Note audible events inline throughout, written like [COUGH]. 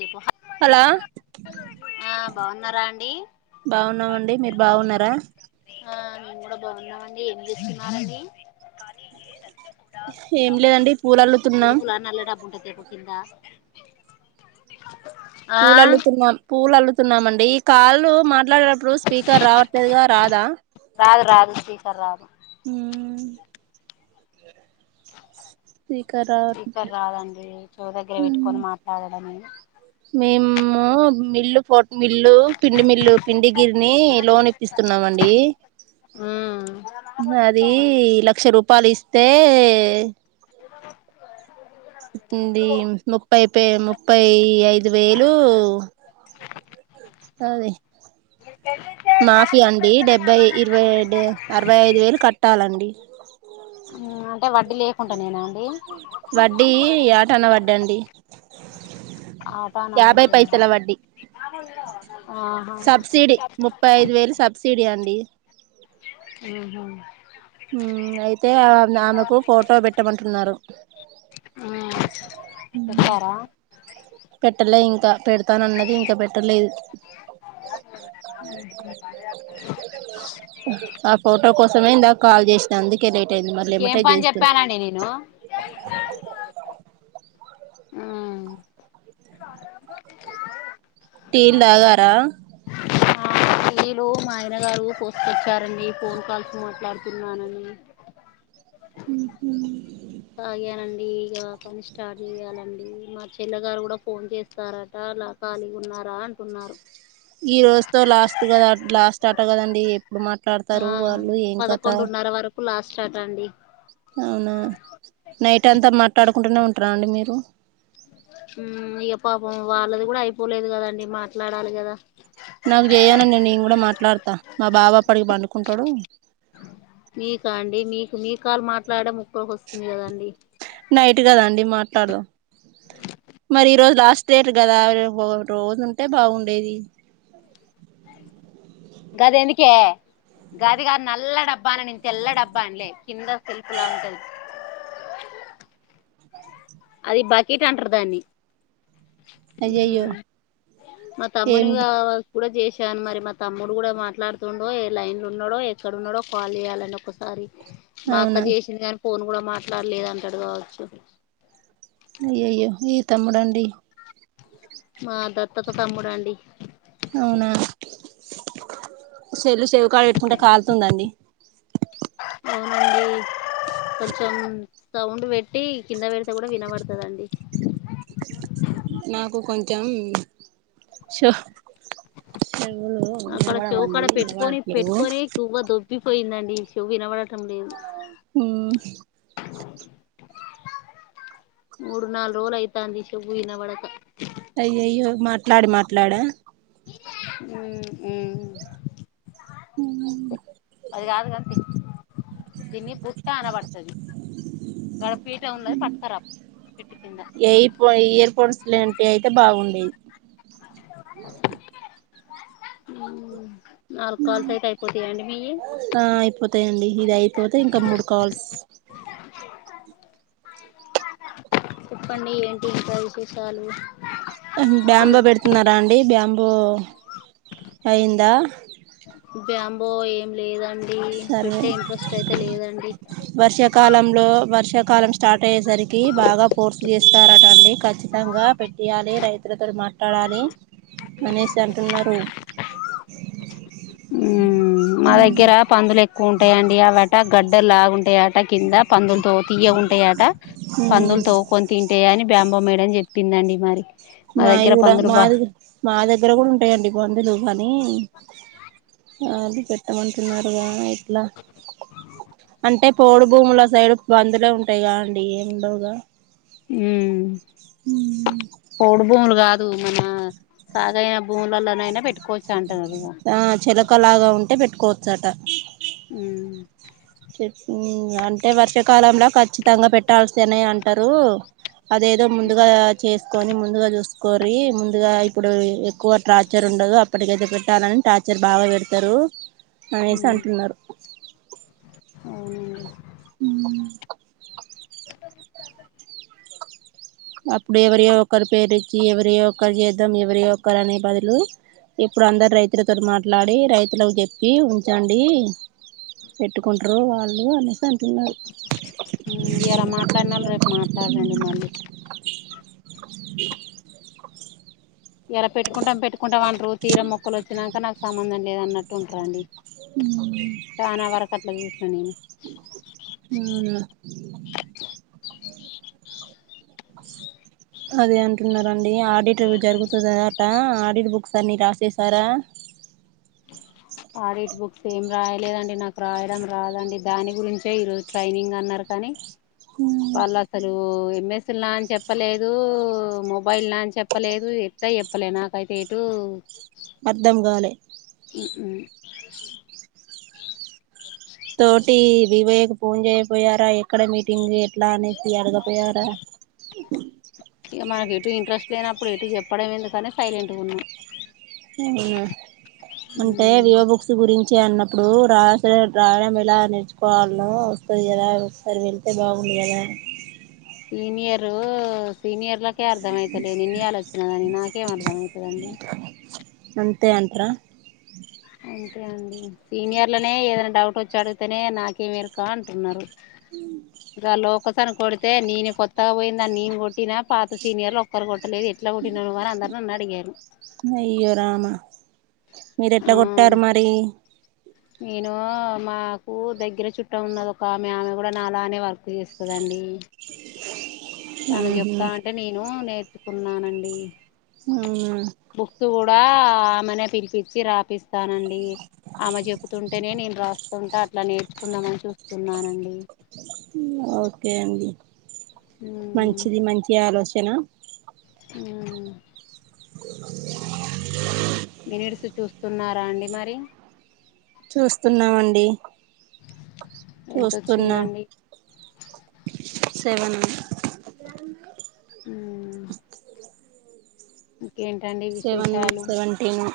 చెప్పు హలో ఆ బాగున్నారా అండి బాగున్నామండి. మీరు బాగున్నారా. ఆ మేము కూడా బాగుందమండి. ఏం చేస్తున్నారండి ఏం లేదండి పూలల్లుతున్నాం. ము కింద ఆ పూలల్లుతున్నాం. పూల అల్ తున్నామండి ఈ కాళ్ళు మాట మాట్లాడేటప్పుడు స్పీకర్ రావట్లేదు గా రాధ రాదు రాదు స్పీకర్ రాదు హు అ స్పీకర్ రావ స్పీకర్ రాదండి చెవు దగ్గర పెట్టుకొని మాట్లాడడమే మేము మిల్లు పోట్ మిల్లు పిండి మిల్లు పిండిగిరిని లోన్ ఇప్పిస్తున్నామండి ఉమ్ అది లక్ష రూపా పలిస్తే [UNINTELLIGIBLE] డి ముప్పై పె ముప్పై ఐదు వేయిలు అది మీ కేళి మాఫి అండి డెబ్బై ఇరవై అరవై ఐదు వేయిలు కట్టాలండి అ అంటే వడ్డీ లేకుండ నేనా అండి వడ్డీ యాటన వడ్డీ అండి [INAUDIBLE] ఆటాన యాభై వడ్డీ పైసల వడ్డీ అహ సబ్సిడీ ముప్పై ఐదు వేలు సబ్సిడీ అండి ఆహా హు అయితే ఆమెకు ఫోటో పెట్టమంటున్నారు ఉమ్ హు చెప్పారా పెట్టలే ఇంకా పెడతాను అన్నది ఇంకా పెట్టలేదు ఆ ఫోటో కోసమే ఇందాక కాల్ చేసిన అందుకే లే మీకు ఏం పని చెప్పానండి నేను ఉమ్ టీ లు తాగారా టీ లు మా ఆయన గారు పోసుకొచ్చారండి ఫోన్ కాల్స్ మాట్లాడుతున్నానని ఉహూ తాగానండి ఇగా పని స్టార్ట్ చేయాలండి మా చెల్ల గారు కూడా ఫోన్ చేస్తారట అలా ఖాళీగా ఉన్నారా అంటున్నారు ఈ రోజుతో లాస్ట్ కదా ల లాస్ట్ ఆట కదండి ఇప్పుడు ఆ మాట్లాడతారు వాళ్ళు ఏం కథ పదకొండున్నర వరకు లాస్ట్ అట అండి అవునా నైట్ అంతా మాట్లాడుకుంటూనే ఉంటారా అండి మీరు హు ఇగా పాపం వాళ్ళది కూడా అయిపోలేదు కదండి మాట్లాడాలి కదా నాకు చెయను నేను కూడా మాట్లాడతా మా బాబా అప్పడికి పండుకుంటాడు మీకా అండి మీకు మీ కాల్ మాట్లాడం నైట్ కదాండి మా మాట్లాడదాం మరి ఈ రోజు లాస్ట్ డేట్ కదా రేపు రోజు ఉంటే బాగుండేది గది ఎందుకే గది గాద్ నల్ల డబ్బా అన్న నేన్ తెల్ల డబ్బా అనలే కింద సెల్ఫ్ లా ఉంటది అది బకెట్ అంటారు దాన్ని అయ్యయ్యో మా ఏం తమ్మునివి గావ కూడా చేసాను మరి మా తమ్ముడు కూడా మాట్లాడుతుండో, ఏ లైన్ లో ఉన్నాడో, ఎక్కడ ఉన్నాడో, కాల్ చేయాలండి ఒకసారి. మా అవునా అక్క చేసిందిగాను ఫోన్ కూడా మాట్లాడలేదు అంటాడు కావచ్చు అయ్యయ్యో నీ తమ్ముడా అండి మా దత్తత తమ్ముడండి అవునా సెల్లు చెవ్ కాడ్ పెట్టుకుంటే కాల్తుందండి అవునండి కొంచెం సౌండ్ పెట్టి, కింద పెడితే కూడా వినబడుతదండి. నాకు కొంచెం షో చెవులు అక్కడ చెవ్ వినబడవండి కాడ పెట్టుకొని, వినబడట్లేవు పెట్టుకొని గువ్వ దోబ్బిపోయిందన్. డి షేవ్ వినబడ టం లేదు ఉమ్ మూడు, నాలుగు రోజలు అయితాంది చెవు వినబడక. అయ్యయ్యో మాట్లాడి మాట్లాడా అ ఉ అది కాదు కప్పి దిని బుట్ట అన పడుతుది చెట్టు కింద ఎపో ఇయర్ ఫోన్స్ టివి అయితే బాగుండేది అ నాలుగు కాల్స్ అయితే అయిపోతాయా అండి మీవి ఆ అయిపోతాయండి ఇది అయిపోతే ఇంకా మూడు కాల్స్ చెప్పండి ఏంటి టైచే చాలు బ్యాంబో పెడుతున్నారా అండి బ్యాంబో బో అయింద బ్యాంబో ఏం లేదండి సర్వే పెట్టే ఇంట్రెస్ట్ అయితే లేదండి కాల స్టార్ట్ ట్టయేసరికి బాగా పోర్ చేస్తారటండి ఖచ్చితంగా పెట్యాలి రైతులతో మాట్లాడాలి అనేసి అంటున్నారు ఆ మా దగ్గర పందులు ఎక్కువ ఉంటాయిండి ఆ గడ్డలాగుంటయాట కింద పందులుతో తీయగ్ ఉంటాయట పందులు తోవ్కొని తింటేయని ప్యాంబో మేడమ్ జేప్పిందండి మరి మా మాయి దగ్గర గూడా పందులు బా మాదిగు మా దెగ్గర గుడుంటాయండి పందులు కానీ అది పెట్ ట మంటున్నారుగా ఇట్లా అంటే పోడు భూముల సైడ్ బందులే ఉంటాయి గా అండి ఏం ఉండవ్గా హ్మ్ పోడు భూములు గాద్ దు మన సాగైన భూములలనైనా పెట్కో ఆ చెలకలాగా ఉంటే పెట్టుకో చటా ఉ ఉ అంటే వర్షాకాలంల కఖచ్చితంగా పెట్టాల్సనే అంటారు అదేదో ముందుగా చేస్ కొని ముందుగా జుసుకోరి. ముందుగా ఇప్పుడు ఎక్కువ ట్రార్చరూండదు. అప్పటికైతే పెట్టాలని టార్చర్ బాగా పెడతారు అనేసి అవునండి అంటున్నారు ఉ అప్పుడు ఎవరియో ఒకరు పేరిచ్చి, ఎవరియో ఒకరు జేద్ధం. ఎవరియో ఒకరు అనే బదులు ఇప్పుడు అందర్ రైతులతోన్ మాట్లాడి రైతులకు జెప్పి ఉంచండి. పెట్టుకుంట్రూ వాళ్ళు అనేసి అంట్ ఉ ఇయాల మాట్లనోల్ రేపు మాట్లాడంరండి మళ్ళీ ఇయాలా పెట్టుకుంటాం పెట్టుకుంటాం అంట్రూ తీర మొక్కలు వచ్చినాంకా నాక్ సంబందం లేదన్నట్టు ఉంట్రాండీ చూసిన నేను ఉ అదే అంటున్నారండ్ డి ఆడిటార్ జరుగుతది ఆట ఆడిట్ బుక్స్ అన్ని రాసేసారా సేం రాయలేదండి. నాకు రాయడం రాదండి దాని గురించే ఈరోజు ట్రైనింగ్ అన్నారు కానీ వల్లసలు బు ఎంఎస్లా అని చెప్పలేదు. మొబైల్లా అని చెప్పలేదు ఎట్ట ఎప్పలేదు నాకైతే ఎటు అర్ధం కాలే అ తోటి వివేక్ ఫోన్ జెయక్పోయారా ఎక్కడ మీటింగ్ ఎట్లా అనే ది అడగ పోయరా ఇగ మాక్ ఎటు ఇంట్రెస్ట్ లేనప్పుడు. ఎటు జెప్పడం ఎందుకని సైలెంట్ గా ఉన్నాం అవునా అంటే వియో బుక్స్ గురించి అన్న ఇప్పుడు రాసే రాయడం ఎలా నేర్చుకోవాలో వస్తది గదా. ఒకసారి వెళ్తే బాగుండు గదా అని సీనియరు సీనియర్ లా నాకే అర్థమయితలే నిన్న ఇయాల వచ్చినదని నాకేం అర్థమయితదండి తే అంట్రా అంతే అండి సీనియర్లనే ఏదైనా డౌట్ వచ్చి అడిగితేనే నాకేమి ఎరుక అంటున్నారు. అ కొసను కొడితే నేను కొత్తగా పోయిందాన్ని నేను కొట్టినా పాత సీనియర్లు ఒక్కరు కొ లేదు ఎట్లా కొట్టినవ్ నువ్వు అని అందరు నన్ని అడిగారు అయ్యో రామా మీరు ఆ ఎట్లా కొట్టారు మరి నేను మాకు దగ్గర చుట్టం ఉన్నద ఒక ఆమె కూడా నాలానే వర్క్ చేస్తదండి తను ఊహు చెప్తా అంటే నేను నే కున్నానండి అవునా దా ఆమెనే పిలిపచ్చి రాపిస్తానండి ఆమె చెప్ తు తుంటేనే నేను రాస్తుంటా అట్లా నేర్చుకుందామని చూస్తున్నానండి ఓకే అండి మ్మ్ మంచిది మంచి ఆలోచ తెనా ఆ మినిట్స్ చూస్తున్నారా అండి మరి చూస్తున్నామండి చూస్తున్నా ఎంతొచ్చిందండి సెవెనా ఎ మ్మ్ ఇంకేంటండి సెవెను విశేషాలు సెవెంటీను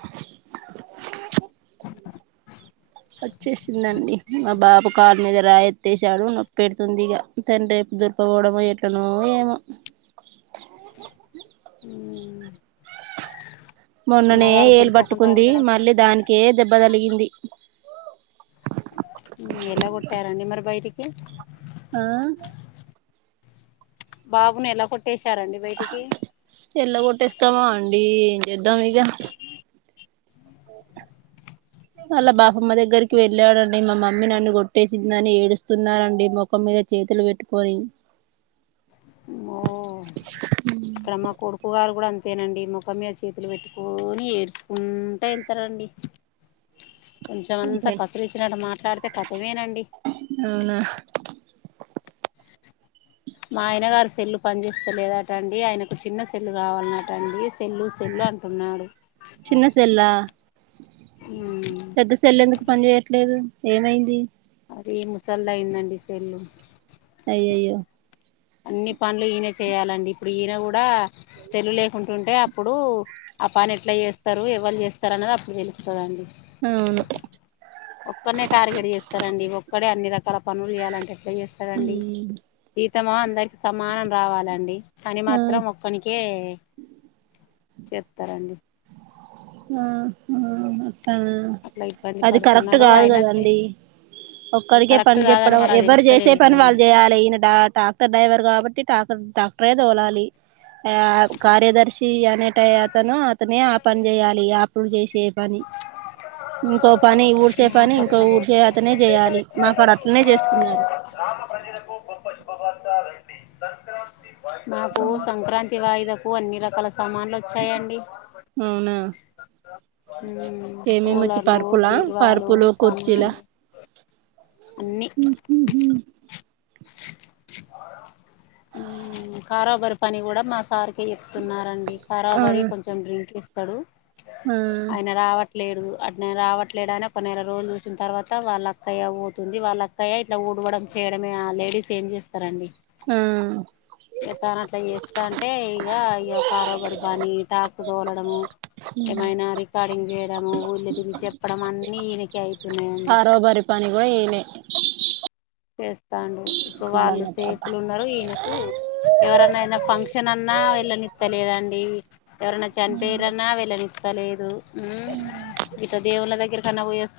వచ్చేసిందండి మా బాబు కార్ మీద రాయెత్తేసాడు నొప్పెడుతుంది ఇగ తను రేపు దొరకబోడమొ ఎట్లనో ఏమో హ్మ్ మొన్ననే ఏలు పట్టుకుంది మళ్ళీ దానికే దెబ్బ తలిగింది హ్మ్ ఎల్లగొట్టారా అండి మరి బయటికి ఆ బాబును ఎలకొట్టేస్ ఎల్లగొట్టేస్తమా ండి ఎంజేద్దాం ఇగ అలా బాపమ్మ దగ్గరికి వెళ్ళాడండి మా మమ్మీ నన్ను కొట్టేసిందిని ఏడుస్తున్నారండి ముఖం మీద చేతులు పెట్టుకొని ఓ ఇక్కడ మా కొడుకు గారు కూడ అం అంతేనండి ముఖం మీద చేతులు పెట్టుకోని ఏడ్చుకుంటా వెళ్తరండి కొంచెం అంత కసిరిచ్చినట్టు మాట్ ట్లాడితే కథమేన అవునా మా ఆయన గారు సెల్లు పనిచేస్తలేదట అండి ఆయనకు చిన్న సెల్లు కావాల్నట అండి సెల్లు సెల్లు అంటున్నాడు చిన్న సెల్లా మ్మ్ పెద్ద సెల్ ఎందుకు పని చేయట్లేదు ఏమైంది అది ముసల్ దయిందండి సెల్లు అయ్యయ్యో అన్ని పనులు ఈయనే చేయాలండి ఇప్పుడు ఈయన కూడా సెల్లులే ఉంటుంటే అప్పుడూ ఆపని ఎట్ల చేస్తరు ఎవళ్ చేస్తరు అన్నది అప్పుడు తెలుస్తదండి అవును ఒక్కరినే టార్గెట్ చేస్తరండి ఒక్ ఒక్కడే అన్ని రకాల పనులు చేయాలంటే చేయస్తడండి తీ ఇస్తమో అందరికి సమానం రావాలండి పని ఆ మాత్రం ఒక్కనికే చెప్తారండి ఆ ఆ ఉ అట్లా ఇబ్బంది అది కరెక్ట్ పడుతున్నాడు గాదు అయినా కదండి ఒక్కడికే కరెక్ట్ పని కాదని చెప్పడం మరి అది ఎవరు చేసే తెలుస్తలేదు పని కదండి వాళ్ళు జేయాలే ఈయన ట్రాక్టర్ డ్రైవర్ కాబట్టి ట్రాక్టర్ ట్రాక్ ట్రే తోలాలి ఆ కార్యదర్శీ అనేటై అతను నే ఆ పని చేయాలి అప్పుడు చేసే పని ఇంకో పని ఊడ్చే పని మాకు ఇంకో అట్లా ఊడ్చే అతనే జేయాలి మాకాడ అట్లనే చేస్తున్నారు మాకు సంక్రాంతి వాయిదకు అన్నీ రకాల సమాన్లు వచ్చాయండి అవునా ఉ ఏమేమి వచ్చి కూలర్లూ, పరుపులా బీర్వాలూ, పరుపులు కుర్చీలా సామాన్లు అన్నీ ఉ కారోబరి పని కూడ మా సార్కే చెప్ తున్నారండి ఆ కారబరి కొంచెం డ్రింక్ ఇస్ తడూ ఆ ఆయన రావట్లేడు వాటి నేను రావట్లేదనే కొన్ని నెల రోజులు చూసిన తర్వాత వాళ్ళ అక్కయ్య పోతుంది వాళ్ళ అక్కయ్య ఇట్లా ఊడవడం చేయడమే ఆ లేడీస్ ఏం చేస్తారండి ఆ ఎతాన అట్లా ఏత్తాంటే ఇగ ఇఅ కరోబరి పని టాక్ తోలడము ఏమైనా రికార్డింగ్ చేయడము ఊళ్ళ తిరిగి చెప్పడం అన్ని ఈయనకే అవుతున్నాయండి ఆరో బరి పని కూడా ఈయనే ఫేస్ త్తాండు ఇప్పుడు వాళ్ళు సేపులు ఉన్నారు ఈయనకు ఎవరనయినా ఫంక్షన్ అన్నా వెళ్ళనిత్తలేదండి ఎవరన్న చనిపోయిరన్న వెళ్ళని తలేదు ఉం ఇట్ల దేవుళ్ళ దగ్గిర కన్నా వొయ్యత్తె